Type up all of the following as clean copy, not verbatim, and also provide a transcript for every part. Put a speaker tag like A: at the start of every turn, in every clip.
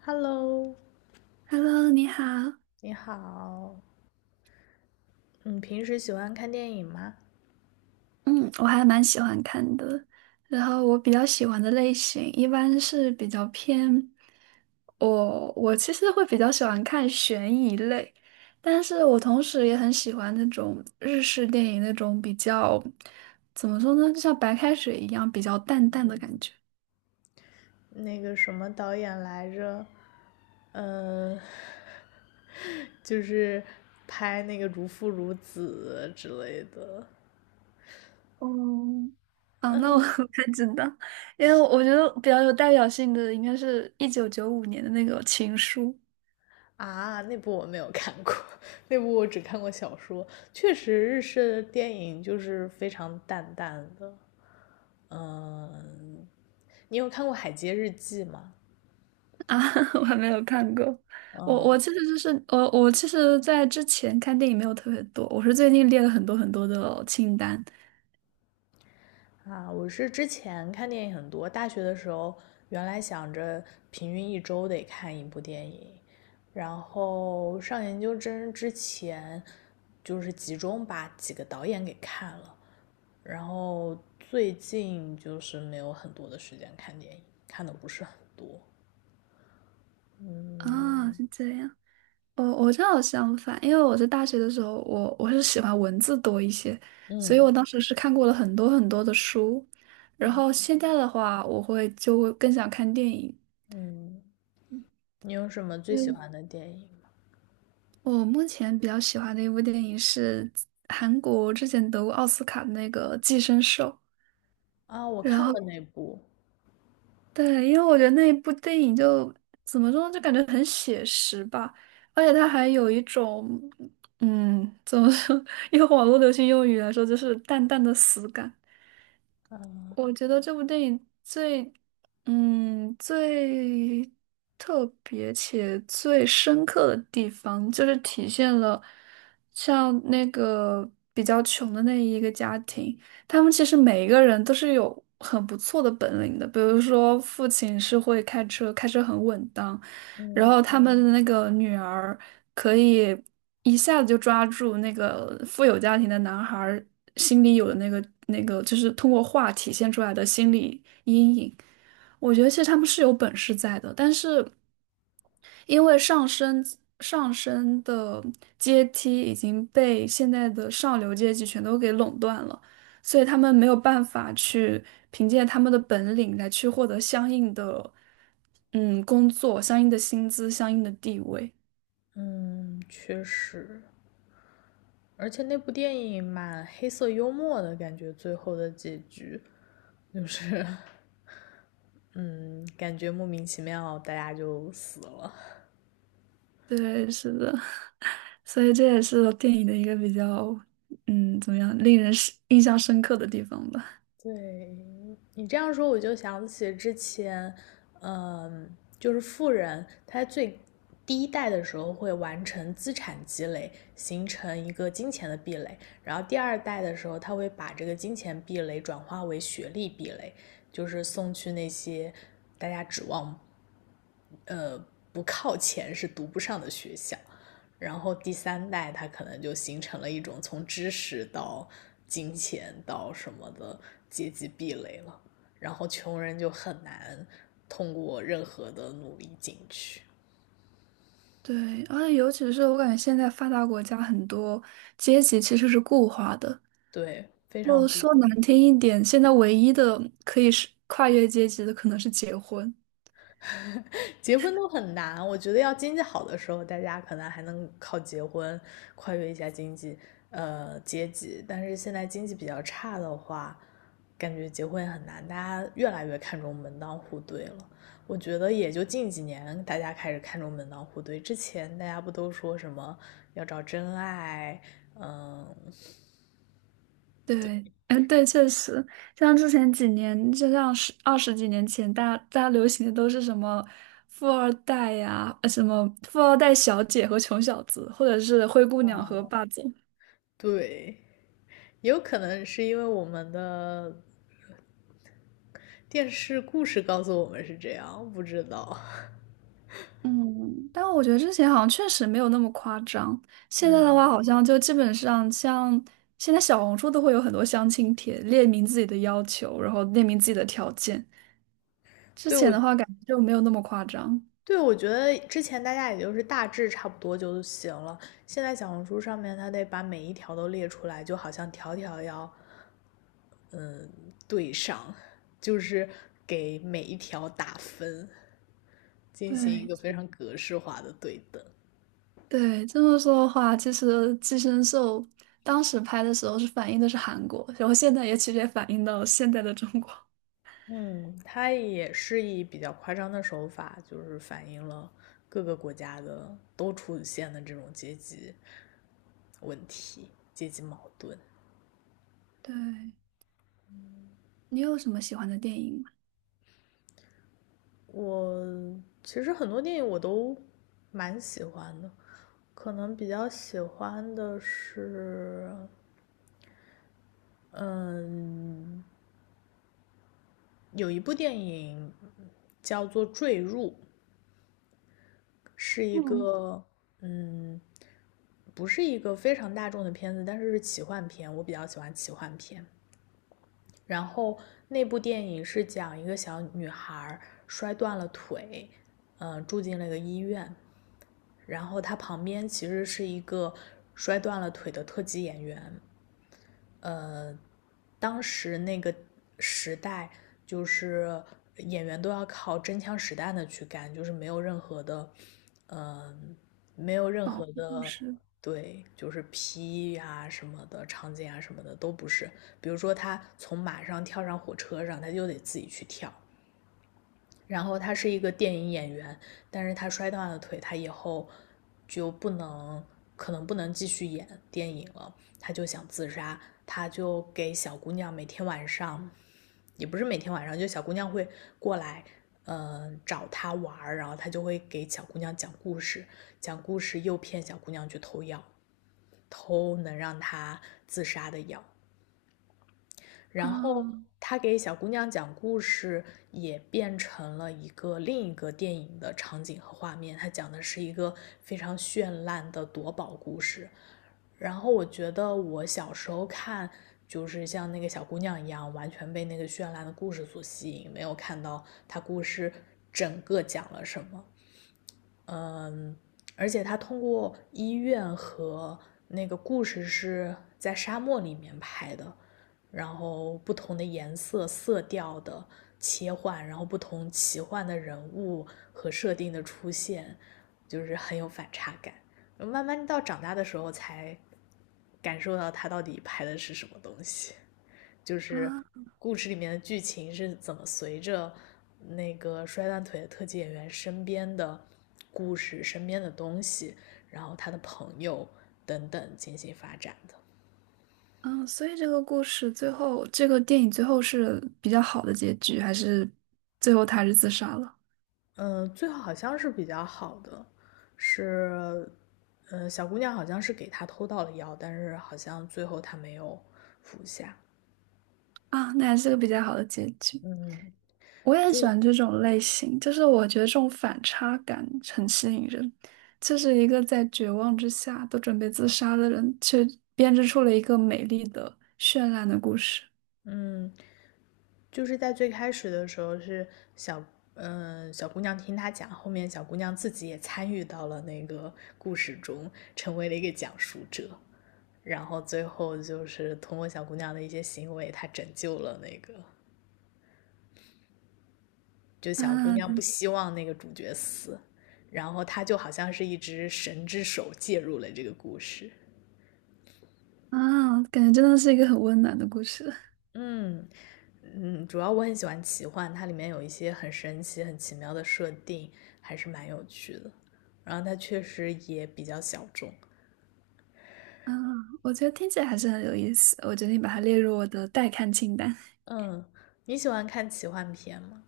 A: Hello，
B: Hello，你好。
A: 你好，你平时喜欢看电影吗？
B: 嗯，我还蛮喜欢看的。然后我比较喜欢的类型一般是比较偏我，我其实会比较喜欢看悬疑类，但是我同时也很喜欢那种日式电影那种比较，怎么说呢，就像白开水一样比较淡淡的感觉。
A: 那个什么导演来着？呃，就是拍那个《如父如子》之类的。
B: 哦，啊，那我 不太知道，因为我觉得比较有代表性的应该是1995年的那个《情书》。
A: 啊，那部我没有看过，那部我只看过小说。确实，日式的电影就是非常淡淡的。嗯，你有看过《海街日记》吗？
B: 啊，我还没有看过。我
A: 嗯，
B: 我其实就是我我其实，在之前看电影没有特别多，我是最近列了很多很多的清单。
A: 啊，我是之前看电影很多，大学的时候原来想着平均一周得看一部电影，然后上研究生之前就是集中把几个导演给看了，然后最近就是没有很多的时间看电影，看的不是很多。
B: 啊，
A: 嗯
B: 是这样。我正好相反，因为我在大学的时候，我是喜欢文字多一些，所以
A: 嗯
B: 我当时是看过了很多很多的书。然后现在的话，就会更想看电影。
A: 嗯，你有什么最喜
B: 嗯，
A: 欢的电影？
B: 我目前比较喜欢的一部电影是韩国之前得过奥斯卡的那个《寄生兽》。
A: 啊？我
B: 然
A: 看
B: 后。
A: 过那部。
B: 对，因为我觉得那一部电影就怎么说呢，就感觉很写实吧，而且它还有一种，怎么说，用网络流行用语来说，就是淡淡的死感。我觉得这部电影最特别且最深刻的地方，就是体现了像那个比较穷的那一个家庭，他们其实每一个人都是有很不错的本领的。比如说，父亲是会开车，开车很稳当，然
A: 嗯。
B: 后他们的那个女儿。可以一下子就抓住那个富有家庭的男孩儿心里有的那个，就是通过画体现出来的心理阴影。我觉得其实他们是有本事在的，但是因为上升的阶梯已经被现在的上流阶级全都给垄断了，所以他们没有办法去凭借他们的本领来去获得相应的工作、相应的薪资、相应的地位。
A: 嗯，确实。而且那部电影蛮黑色幽默的感觉，最后的结局就是，嗯，感觉莫名其妙大家就死了。
B: 对，是的，所以这也是电影的一个比较，怎么样，令人是印象深刻的地方吧。
A: 对，你这样说，我就想起之前，嗯，就是富人他第一代的时候会完成资产积累，形成一个金钱的壁垒，然后第二代的时候他会把这个金钱壁垒转化为学历壁垒，就是送去那些大家指望。不靠钱是读不上的学校。然后第三代他可能就形成了一种从知识到金钱到什么的阶级壁垒了，然后穷人就很难通过任何的努力进去。
B: 对，而且尤其是我感觉现在发达国家很多阶级其实是固化的。
A: 对，非
B: 我
A: 常。
B: 说难听一点，现在唯一的可以是跨越阶级的可能是结婚。
A: 结婚都很难，我觉得要经济好的时候，大家可能还能靠结婚跨越一下经济，阶级，但是现在经济比较差的话，感觉结婚也很难，大家越来越看重门当户对了。我觉得也就近几年大家开始看重门当户对，之前大家不都说什么要找真爱，嗯，
B: 对，哎，对，确实，像之前几年，就像十二十几年前，大家流行的都是什么富二代呀，呃，什么富二代小姐和穷小子，或者是灰姑娘和霸总。
A: 对，也有可能是因为我们的电视故事告诉我们是这样，不知道。
B: 嗯，但我觉得之前好像确实没有那么夸张。现在的话，好像就基本上像现在小红书都会有很多相亲帖，列明自己的要求，然后列明自己的条件。之
A: 对，
B: 前
A: 我
B: 的话，感觉就没有那么夸张。
A: 对，我觉得之前大家也就是大致差不多就行了。现在小红书上面，它得把每一条都列出来，就好像条条要对上，就是给每一条打分，进行一
B: 对，
A: 个非常格式化的对等。
B: 对，这么说的话，其实《寄生兽》当时拍的时候是反映的是韩国，然后现在也其实也反映到现在的中国。
A: 嗯，它也是以比较夸张的手法，就是反映了各个国家的都出现的这种阶级问题、阶级矛盾。
B: 对，你有什么喜欢的电影吗？
A: 我其实很多电影我都蛮喜欢的。可能比较喜欢的是，嗯，有一部电影叫做《坠入》，是一
B: 嗯，
A: 个，嗯，不是一个非常大众的片子，但是是奇幻片，我比较喜欢奇幻片。然后那部电影是讲一个小女孩摔断了腿，嗯，住进了一个医院，然后她旁边其实是一个摔断了腿的特级演员，当时那个时代，就是演员都要靠真枪实弹的去干，就是没有任何的，嗯，没有任
B: 保
A: 何
B: 护就
A: 的，
B: 是
A: 对，就是 P 啊什么的场景啊什么的都不是。比如说他从马上跳上火车上，他就得自己去跳，然后他是一个电影演员，但是他摔断了腿，他以后就不能，可能不能继续演电影了，他就想自杀，他就给小姑娘每天晚上，也不是每天晚上，就小姑娘会过来，找他玩然后他就会给小姑娘讲故事，讲故事诱骗小姑娘去偷药，偷能让她自杀的药，然后
B: 啊
A: 他给小姑娘讲故事，也变成了一个另一个电影的场景和画面。他讲的是一个非常绚烂的夺宝故事。然后我觉得我小时候看，就是像那个小姑娘一样，完全被那个绚烂的故事所吸引，没有看到他故事整个讲了什么。嗯，而且他通过医院和那个故事是在沙漠里面拍的，然后不同的颜色、色调的切换，然后不同奇幻的人物和设定的出现，就是很有反差感。慢慢到长大的时候才感受到他到底拍的是什么东西。就
B: 啊
A: 是故事里面的剧情是怎么随着那个摔断腿的特技演员身边的故事、身边的东西，然后他的朋友等等进行发展的。
B: 啊！所以这个故事最后，这个电影最后是比较好的结局，还是最后他还是自杀了？
A: 嗯，最后好像是比较好的，是，嗯，小姑娘好像是给他偷到了药，但是好像最后他没有服下。
B: 啊，那还是个比较好的结局。
A: 嗯，
B: 我也很
A: 就
B: 喜
A: 是
B: 欢这种类型，就是我觉得这种反差感很吸引人。就是一个在绝望之下都准备自杀的人，却编织出了一个美丽的、绚烂的故事。
A: 嗯，就是在最开始的时候是小，嗯、小姑娘听他讲，后面小姑娘自己也参与到了那个故事中，成为了一个讲述者，然后最后就是通过小姑娘的一些行为，她拯救了那个，就小姑
B: 啊
A: 娘不希望那个主角死，然后她就好像是一只神之手介入了这个故事。
B: 啊，感觉真的是一个很温暖的故事。
A: 嗯。嗯，主要我很喜欢奇幻，它里面有一些很神奇、很奇妙的设定，还是蛮有趣的。然后它确实也比较小众。
B: 啊，我觉得听起来还是很有意思，我决定把它列入我的待看清单。
A: 嗯，你喜欢看奇幻片吗？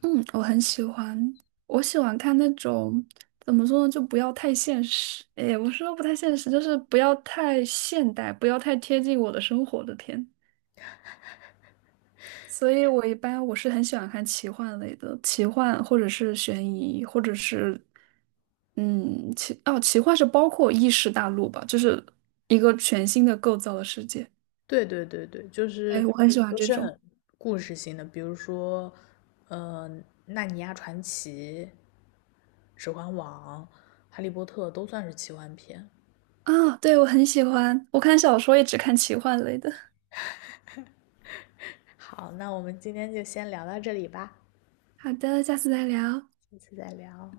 B: 嗯，我很喜欢，我喜欢看那种怎么说呢，就不要太现实。哎，我说不太现实，就是不要太现代，不要太贴近我的生活的片。所以我一般我是很喜欢看奇幻类的，奇幻或者是悬疑，或者是嗯奇哦奇幻是包括异世大陆吧，就是一个全新的构造的世界。
A: 对对对对，就是
B: 对，我很喜欢
A: 都
B: 这
A: 是
B: 种
A: 很故事性的，比如说，呃，《纳尼亚传奇》《指环王》《哈利波特》都算是奇幻片。
B: 啊，对，我很喜欢，我看小说也只看奇幻类的。
A: 好，那我们今天就先聊到这里吧，
B: 好的，下次再聊。
A: 下次再聊。